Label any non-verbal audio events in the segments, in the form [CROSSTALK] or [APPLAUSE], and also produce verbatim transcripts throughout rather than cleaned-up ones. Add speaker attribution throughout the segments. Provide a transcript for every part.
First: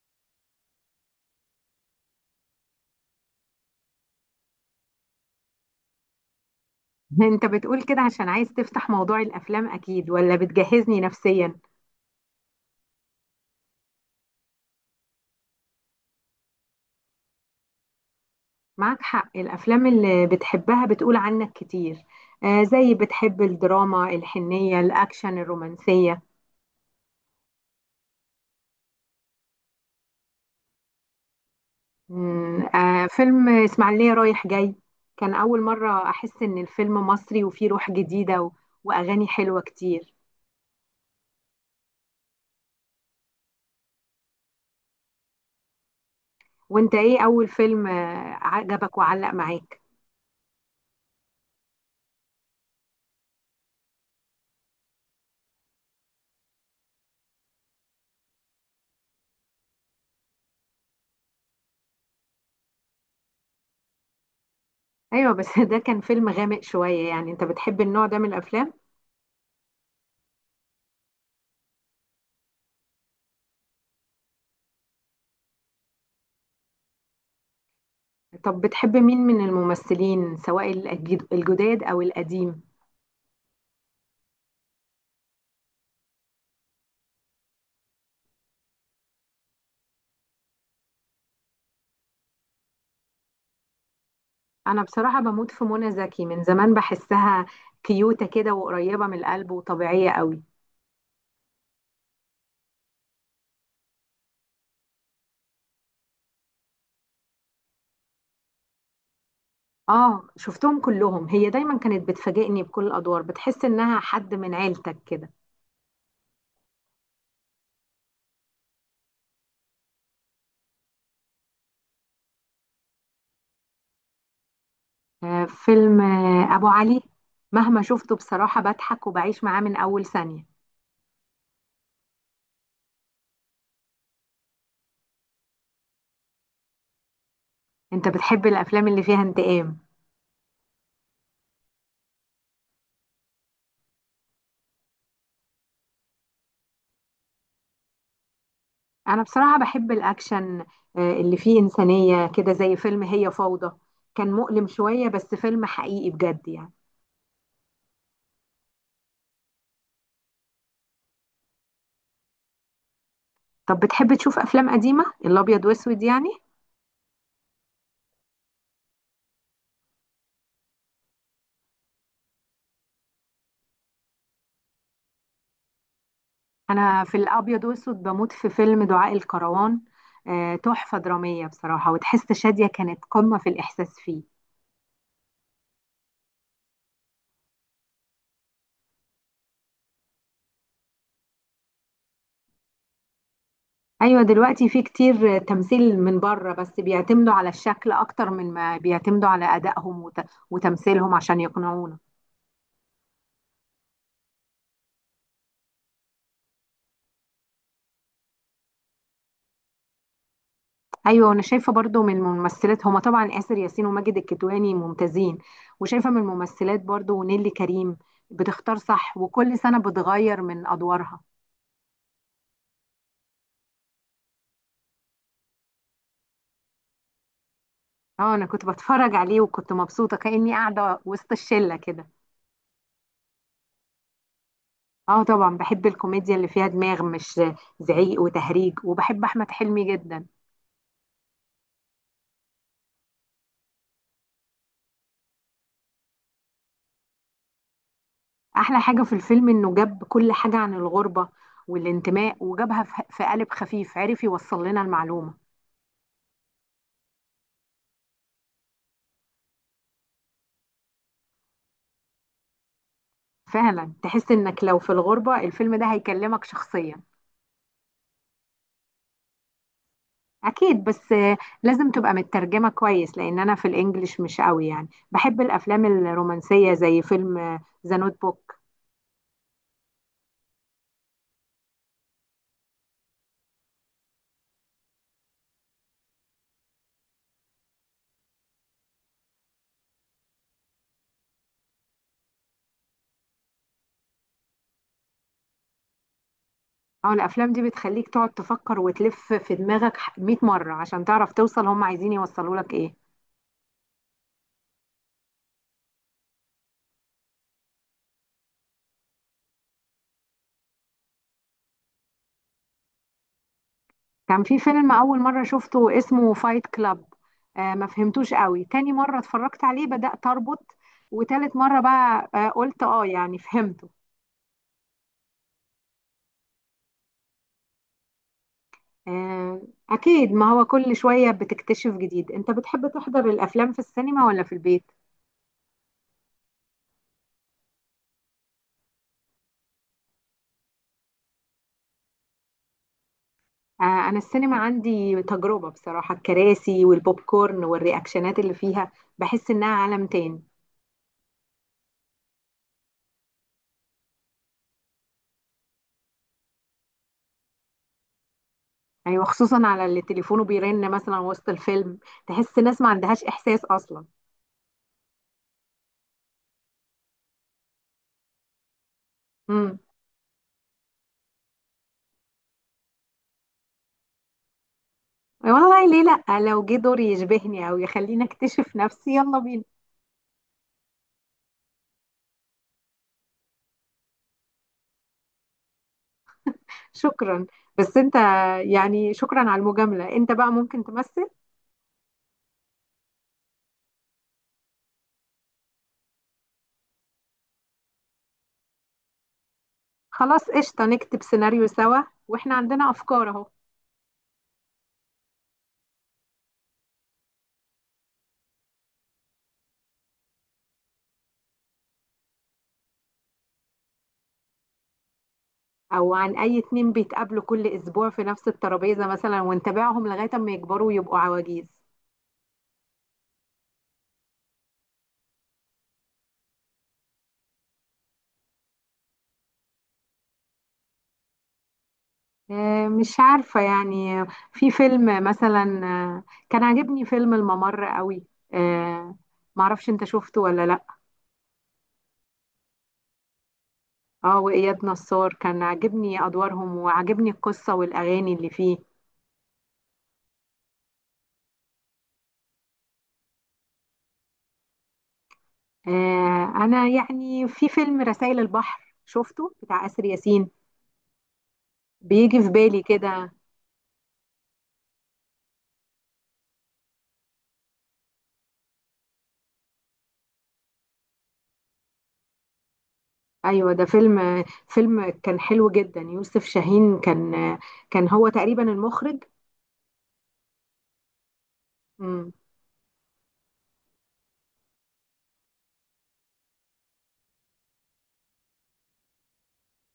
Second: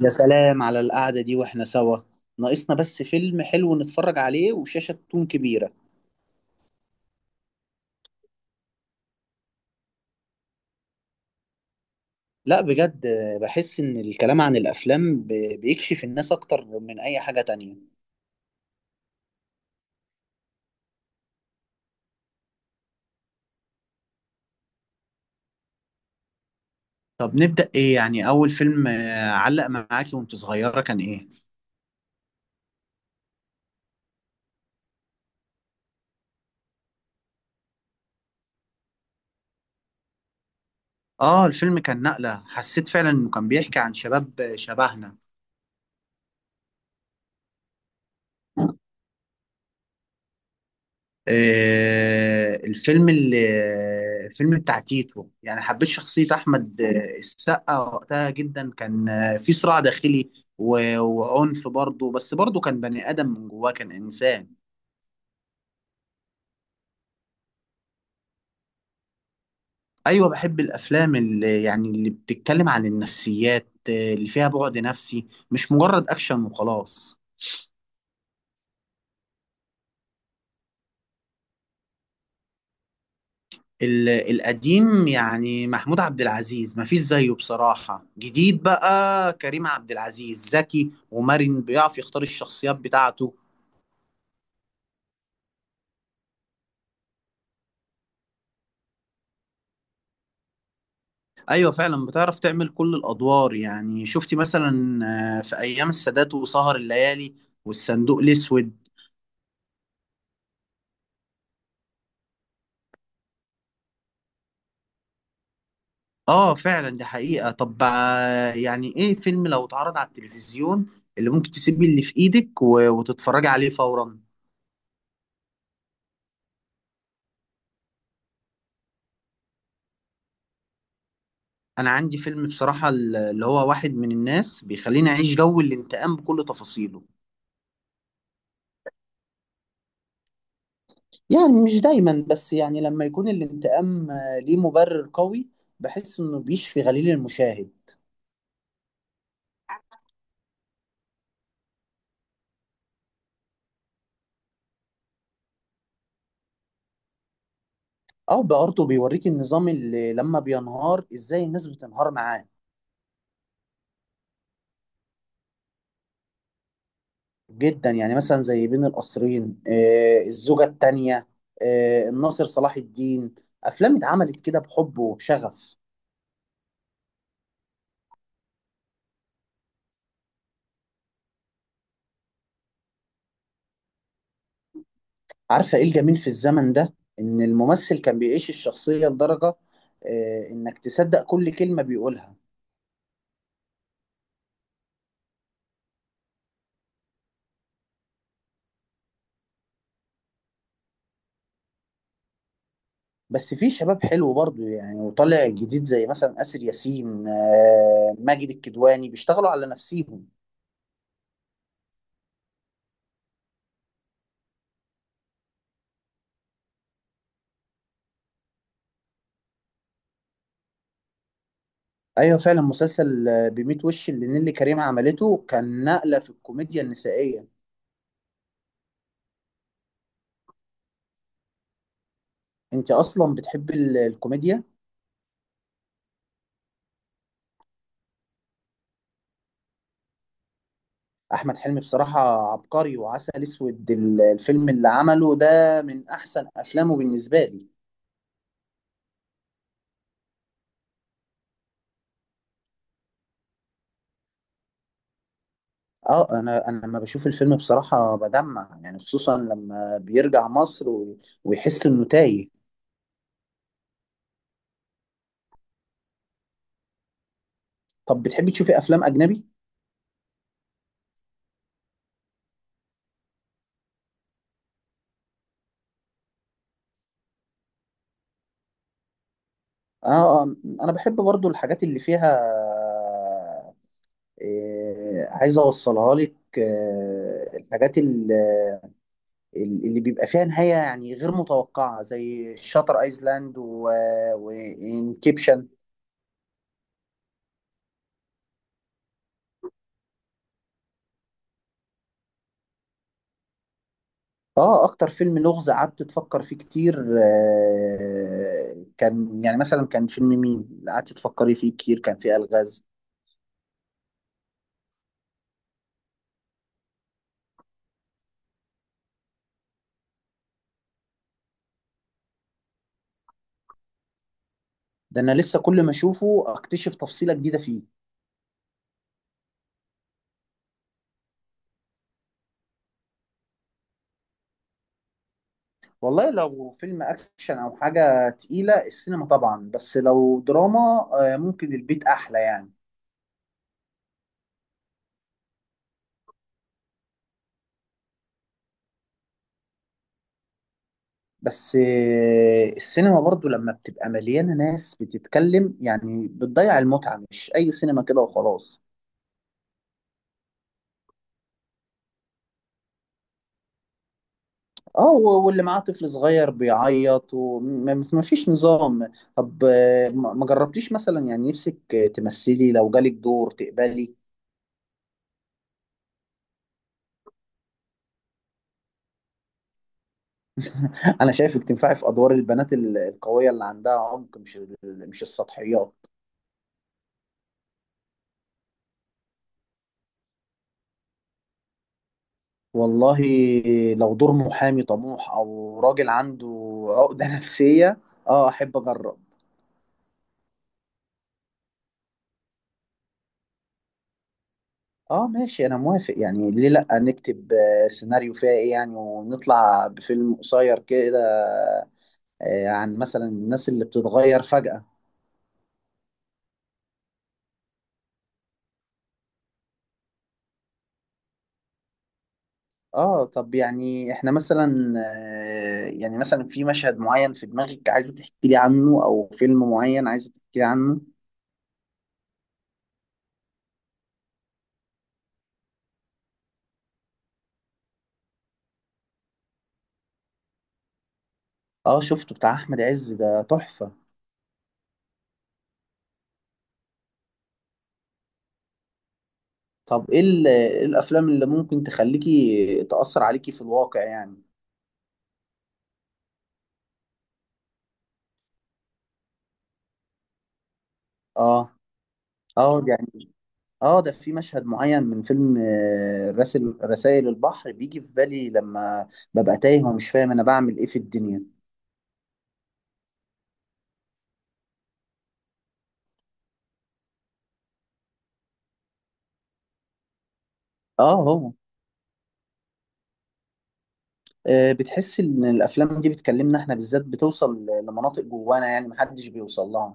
Speaker 1: يا سلام على القعدة دي واحنا سوا. ناقصنا بس فيلم حلو نتفرج عليه وشاشة تكون كبيرة.
Speaker 2: [LAUGHS] انت بتقول كده عشان عايز تفتح موضوع الافلام اكيد ولا بتجهزني نفسيا؟
Speaker 1: لا بجد آه، بحس ان الكلام عن الافلام ب- بيكشف الناس اكتر من اي حاجة تانية.
Speaker 2: معاك حق، الافلام اللي بتحبها بتقول عنك كتير. آه، زي بتحب الدراما الحنية الاكشن الرومانسية.
Speaker 1: طب نبدأ ايه، يعني اول فيلم آه، علق معاكي وانت صغيرة كان ايه؟
Speaker 2: مم، آه، فيلم اسماعيلية رايح جاي. كان اول مرة احس ان الفيلم مصري وفيه روح جديدة، و... واغاني حلوة كتير.
Speaker 1: اه الفيلم كان نقلة، حسيت فعلا انه كان بيحكي عن شباب آه، شبهنا.
Speaker 2: وانت ايه اول فيلم آه عجبك وعلق معاك؟
Speaker 1: آه، الفيلم اللي الفيلم بتاع تيتو، يعني حبيت شخصية أحمد آه، السقا وقتها جدا، كان آه، في صراع داخلي و- وعنف برضه، بس برضه كان بني آدم، من جواه كان إنسان.
Speaker 2: ايوه بس [LAUGHS] ده كان فيلم غامق شوية. يعني انت بتحب النوع ده من الافلام؟
Speaker 1: أيوة بحب الأفلام اللي يعني اللي بتتكلم عن النفسيات، آه، اللي فيها بعد نفسي مش مجرد أكشن وخلاص.
Speaker 2: طب بتحب مين من الممثلين، سواء الجد- الجداد او القديم؟
Speaker 1: ال- القديم يعني محمود عبد العزيز مفيش زيه بصراحة، جديد بقى كريم عبد العزيز ذكي ومرن بيعرف يختار الشخصيات بتاعته.
Speaker 2: انا بصراحة بموت في منى زكي من زمان. بحسها كيوتة كده، وقريبة من القلب، وطبيعية قوي.
Speaker 1: أيوة فعلا بتعرف تعمل كل الأدوار، يعني شفتي مثلا آه، في أيام السادات وسهر الليالي والصندوق الأسود.
Speaker 2: اه، شفتهم كلهم. هي دايما كانت بتفاجئني بكل الادوار، بتحس انها حد من عيلتك كده.
Speaker 1: آه فعلا دي حقيقة. طب آه، يعني إيه فيلم لو اتعرض على التلفزيون اللي ممكن تسيبي اللي في إيدك و- وتتفرجي عليه فورا؟
Speaker 2: آه، فيلم آه ابو علي. مهما شفته، بصراحة بضحك وبعيش معاه من اول ثانية.
Speaker 1: انا عندي فيلم بصراحة ال- اللي هو واحد من الناس، بيخليني اعيش جو الانتقام بكل تفاصيله.
Speaker 2: انت بتحب الافلام اللي فيها انتقام؟
Speaker 1: يعني مش دايما، بس يعني لما يكون الانتقام آه، ليه مبرر قوي بحس انه بيشفي غليل المشاهد.
Speaker 2: انا بصراحة بحب الاكشن، آه، اللي فيه انسانية كده، زي فيلم هي فوضى. كان مؤلم شوية بس فيلم حقيقي بجد يعني.
Speaker 1: او برضه بيوريك النظام اللي لما بينهار ازاي الناس بتنهار معاه.
Speaker 2: طب بتحب تشوف افلام قديمة، الابيض واسود يعني؟
Speaker 1: جدا، يعني مثلا زي بين القصرين آه، الزوجة التانية آه، الناصر صلاح الدين، افلام اتعملت كده بحب وشغف.
Speaker 2: انا في الابيض واسود بموت في فيلم دعاء الكروان. آه، تحفة درامية بصراحة. وتحس شادية كانت قمة في الاحساس فيه.
Speaker 1: عارفة ايه الجميل في الزمن ده، ان الممثل كان بيعيش الشخصية لدرجة آه، انك تصدق كل كلمة بيقولها.
Speaker 2: ايوه، دلوقتي في كتير آه، تمثيل من بره، بس بيعتمدوا على الشكل اكتر من ما بيعتمدوا على ادائهم وت- وتمثيلهم عشان يقنعونا.
Speaker 1: بس في شباب حلو برضو يعني وطالع جديد زي مثلا آسر ياسين آه، ماجد الكدواني بيشتغلوا على نفسيهم.
Speaker 2: ايوه، وانا شايفه برضو. من الممثلات هما طبعا اسر ياسين وماجد الكدواني ممتازين. وشايفه من الممثلات برضو ونيلي كريم. بتختار صح، وكل سنه بتغير من ادوارها.
Speaker 1: ايوه فعلا مسلسل آه، بميت وش اللي نيللي كريم عملته كان نقلة في الكوميديا النسائية.
Speaker 2: اه، انا كنت بتفرج عليه وكنت مبسوطه كاني قاعده وسط الشله كده.
Speaker 1: انت اصلا بتحب ال- الكوميديا؟
Speaker 2: اه، طبعا بحب الكوميديا اللي فيها دماغ، مش زعيق وتهريج. وبحب احمد حلمي جدا.
Speaker 1: احمد حلمي بصراحة عبقري، وعسل اسود ال- الفيلم اللي عمله ده من احسن افلامه بالنسبة لي.
Speaker 2: احلى حاجه في الفيلم انه جاب كل حاجه عن الغربه والانتماء، وجابها في في قالب خفيف، عرف يوصل لنا المعلومه.
Speaker 1: اه انا انا لما بشوف الفيلم بصراحه بدمع، يعني خصوصا لما بيرجع مصر و- ويحس انه تايه.
Speaker 2: فعلا تحس انك لو في الغربة، الفيلم ده هيكلمك شخصيا.
Speaker 1: طب بتحبي تشوفي افلام اجنبي؟
Speaker 2: اكيد، بس آه، لازم تبقى مترجمة كويس لان انا في الانجليش مش قوي. يعني بحب الافلام الرومانسية زي فيلم ذا نوت بوك.
Speaker 1: اه آه، انا بحب برضو الحاجات اللي فيها إيه، عايز اوصلها لك آه، الحاجات ال- ال- اللي بيبقى فيها نهايه يعني غير متوقعه زي شاتر ايلاند وانكيبشن.
Speaker 2: اه، الافلام دي بتخليك تقعد تفكر وتلف في دماغك مية مرة عشان تعرف توصل هم عايزين يوصلوا لك ايه.
Speaker 1: اه اكتر فيلم لغز قعدت تفكر فيه كتير آه، كان يعني مثلا كان فيلم مين اللي قعدت تفكري فيه كتير كان فيه الغاز؟
Speaker 2: كان في فيلم اول مرة شفته اسمه فايت كلاب. آه ما فهمتوش قوي. تاني مرة اتفرجت عليه بدأت اربط. وتالت مرة بقى آه، قلت اه، يعني فهمت.
Speaker 1: ده انا لسه كل ما اشوفه اكتشف تفصيلة جديدة فيه.
Speaker 2: آه، أكيد. ما هو كل شوية بتكتشف جديد. أنت بتحب تحضر الأفلام في السينما ولا في البيت؟
Speaker 1: والله لو فيلم اكشن او حاجة تقيلة السينما طبعا، بس لو دراما آه ممكن البيت احلى يعني.
Speaker 2: آه، أنا السينما عندي تجربة. بصراحة الكراسي والبوب كورن والرياكشنات اللي فيها، بحس إنها عالم تاني.
Speaker 1: بس آه السينما برضو لما بتبقى مليانة ناس بتتكلم يعني بتضيع المتعة، مش اي سينما كده وخلاص.
Speaker 2: أيوة، خصوصا على اللي تليفونه بيرن مثلا وسط الفيلم. تحس ناس ما عندهاش إحساس أصلا.
Speaker 1: اه و- واللي معاه طفل صغير بيعيط وما فيش نظام. طب
Speaker 2: مم.
Speaker 1: آه، ما ما جربتيش مثلا يعني نفسك آه، تمثلي لو جالك دور تقبلي؟
Speaker 2: والله ليه؟ لأ، لو جه دور يشبهني أو يخليني أكتشف نفسي، يلا بينا.
Speaker 1: [LAUGHS] انا شايفك تنفعي في ادوار البنات ال- القوية اللي عندها عمق، مش ال- مش السطحيات.
Speaker 2: شكرا. بس أنت، يعني شكرا على المجاملة. أنت بقى ممكن تمثل؟
Speaker 1: والله لو دور محامي طموح او راجل عنده عقدة [LAUGHS] نفسية اه احب اجرب.
Speaker 2: خلاص، قشطة، نكتب سيناريو سوا. واحنا عندنا افكار اهو.
Speaker 1: اه ماشي انا موافق، يعني ليه لا، نكتب آه، سيناريو فيها ايه يعني ونطلع بفيلم قصير كده آه، عن مثلا الناس اللي بتتغير فجأة.
Speaker 2: او عن اي اتنين بيتقابلوا كل اسبوع في نفس الترابيزة مثلا، ونتابعهم لغاية اما يكبروا ويبقوا عواجيز.
Speaker 1: اه طب يعني احنا مثلا آه، يعني مثلا في مشهد معين في دماغك عايزة تحكي لي عنه، او فيلم معين عايزة تحكي لي عنه؟
Speaker 2: آه، مش عارفة يعني. في فيلم مثلا، آه، كان عاجبني فيلم الممر قوي. آه، معرفش انت شفته ولا لا.
Speaker 1: اه شفته، بتاع احمد عز ده تحفة.
Speaker 2: اه، وإياد نصار كان عاجبني ادوارهم وعاجبني القصة والاغاني اللي فيه.
Speaker 1: طب ايه ال- إيه الافلام اللي ممكن تخليكي تأثر عليكي في الواقع يعني؟
Speaker 2: آه، انا يعني في فيلم رسائل البحر شفته بتاع آسر ياسين.
Speaker 1: اه.
Speaker 2: بيجي في بالي
Speaker 1: اه
Speaker 2: كده.
Speaker 1: يعني اه ده في مشهد معين من فيلم آه، رسل رسائل البحر بيجي في بالي لما ببقى تايه ومش فاهم انا بعمل ايه في الدنيا.
Speaker 2: ايوه، ده فيلم فيلم كان حلو جدا. يوسف شاهين كان كان هو تقريبا المخرج.
Speaker 1: اه هو.
Speaker 2: مم.
Speaker 1: آه، بتحس ان الافلام دي بتكلمنا احنا بالذات، بتوصل ل- لمناطق جوانا يعني محدش بيوصل لها.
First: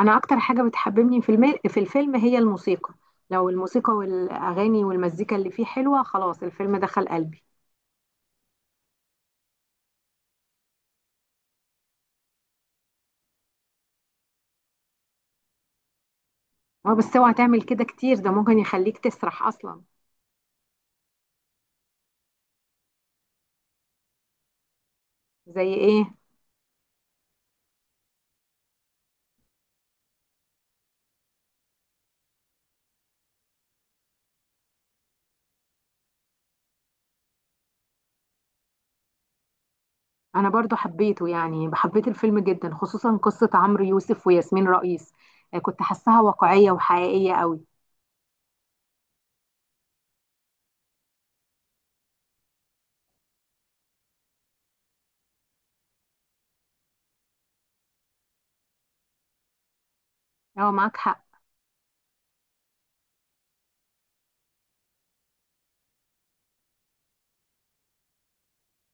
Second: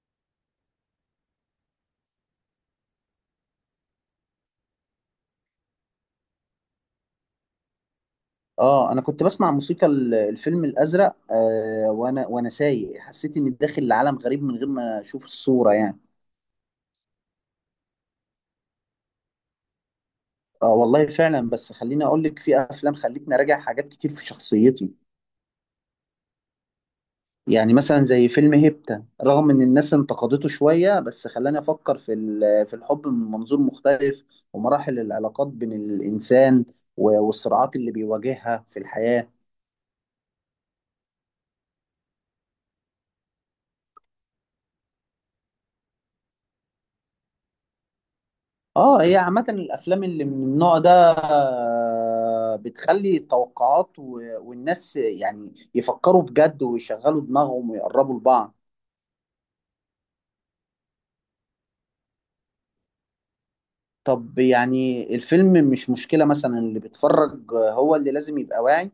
Speaker 2: انا اكتر حاجه بتحببني في الم... في الفيلم هي الموسيقى. لو الموسيقى والاغاني والمزيكا اللي فيه حلوه، خلاص الفيلم دخل قلبي.
Speaker 1: اه انا كنت بسمع موسيقى ال- الفيلم الازرق آه وانا وانا سايق، حسيت اني داخل لعالم غريب من غير ما اشوف الصورة يعني.
Speaker 2: اه، بس اوعى تعمل كده كتير، ده ممكن يخليك تسرح اصلا.
Speaker 1: اه والله فعلا، بس خليني اقول لك في افلام خلتني اراجع حاجات كتير في شخصيتي.
Speaker 2: زي ايه؟
Speaker 1: يعني مثلا زي فيلم هيبتا، رغم ان الناس انتقدته شوية بس خلاني افكر في ال- في الحب من منظور مختلف، ومراحل العلاقات بين الانسان و- والصراعات اللي بيواجهها في الحياة.
Speaker 2: انا برضو حبيته. يعني حبيت الفيلم جدا، خصوصا قصه عمرو يوسف وياسمين رئيس. آه، كنت حاساها واقعيه وحقيقيه قوي.
Speaker 1: اه هي عامة الأفلام اللي من النوع ده آه، بتخلي التوقعات و... والناس يعني يفكروا بجد ويشغلوا دماغهم ويقربوا لبعض.
Speaker 2: اه، معاك حق.
Speaker 1: طب يعني الفيلم مش مشكلة، مثلا اللي بيتفرج هو اللي لازم يبقى واعي.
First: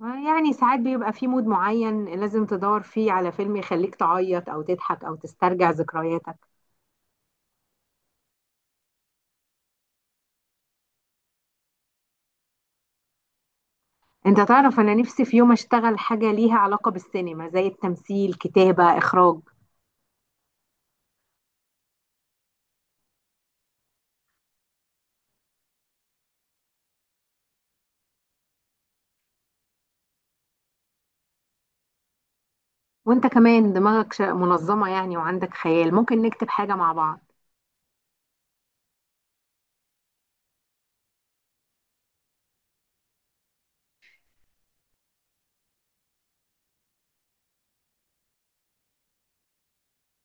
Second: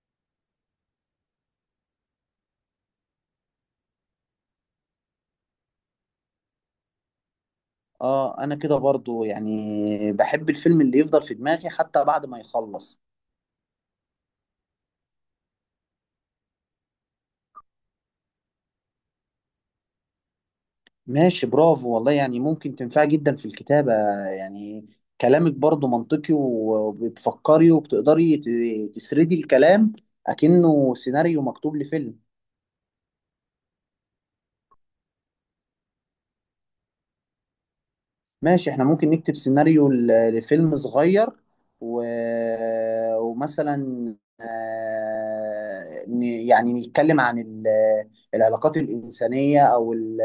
Speaker 2: يعني ساعات بيبقى في مود معين، لازم تدور فيه على فيلم يخليك تعيط او تضحك او تسترجع ذكرياتك.
Speaker 1: اه أنا كده برضو يعني بحب الفيلم اللي يفضل في دماغي حتى بعد ما يخلص.
Speaker 2: انت تعرف، انا نفسي في يوم اشتغل حاجة ليها علاقة بالسينما، زي التمثيل، كتابة، اخراج.
Speaker 1: ماشي برافو والله، يعني ممكن تنفع جدا في الكتابة يعني. كلامك برضو منطقي و- وبتفكري وبتقدري ت- تسردي الكلام أكنه سيناريو مكتوب لفيلم.
Speaker 2: وانت كمان دماغك ش- منظمة يعني، وعندك خيال. ممكن نكتب حاجة مع بعض.
Speaker 1: ماشي احنا ممكن نكتب سيناريو ل- لفيلم صغير و... ومثلا آه، ن- يعني نتكلم عن ال- العلاقات الإنسانية أو ال-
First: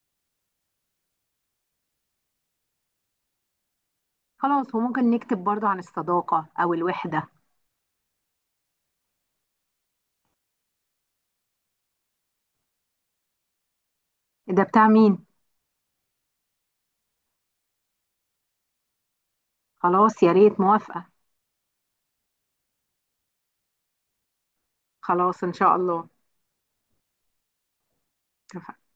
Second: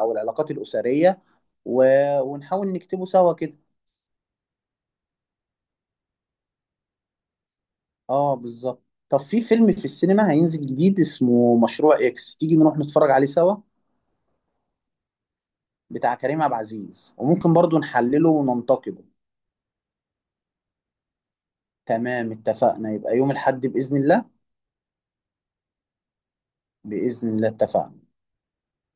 Speaker 1: أو العلاقات الأسرية و... ونحاول نكتبه سوا كده.
Speaker 2: خلاص، وممكن نكتب برضو عن الصداقة او الوحدة.
Speaker 1: اه بالظبط. طب في فيلم في السينما هينزل جديد اسمه مشروع اكس، تيجي نروح نتفرج عليه سوا؟
Speaker 2: ده بتاع مين؟
Speaker 1: بتاع كريم عبد العزيز، وممكن برضو نحلله وننتقده.
Speaker 2: خلاص، يا ريت، موافقة.
Speaker 1: تمام اتفقنا، يبقى يوم الحد بإذن الله.
Speaker 2: خلاص، ان شاء الله،
Speaker 1: بإذن الله اتفقنا.
Speaker 2: اتفقنا.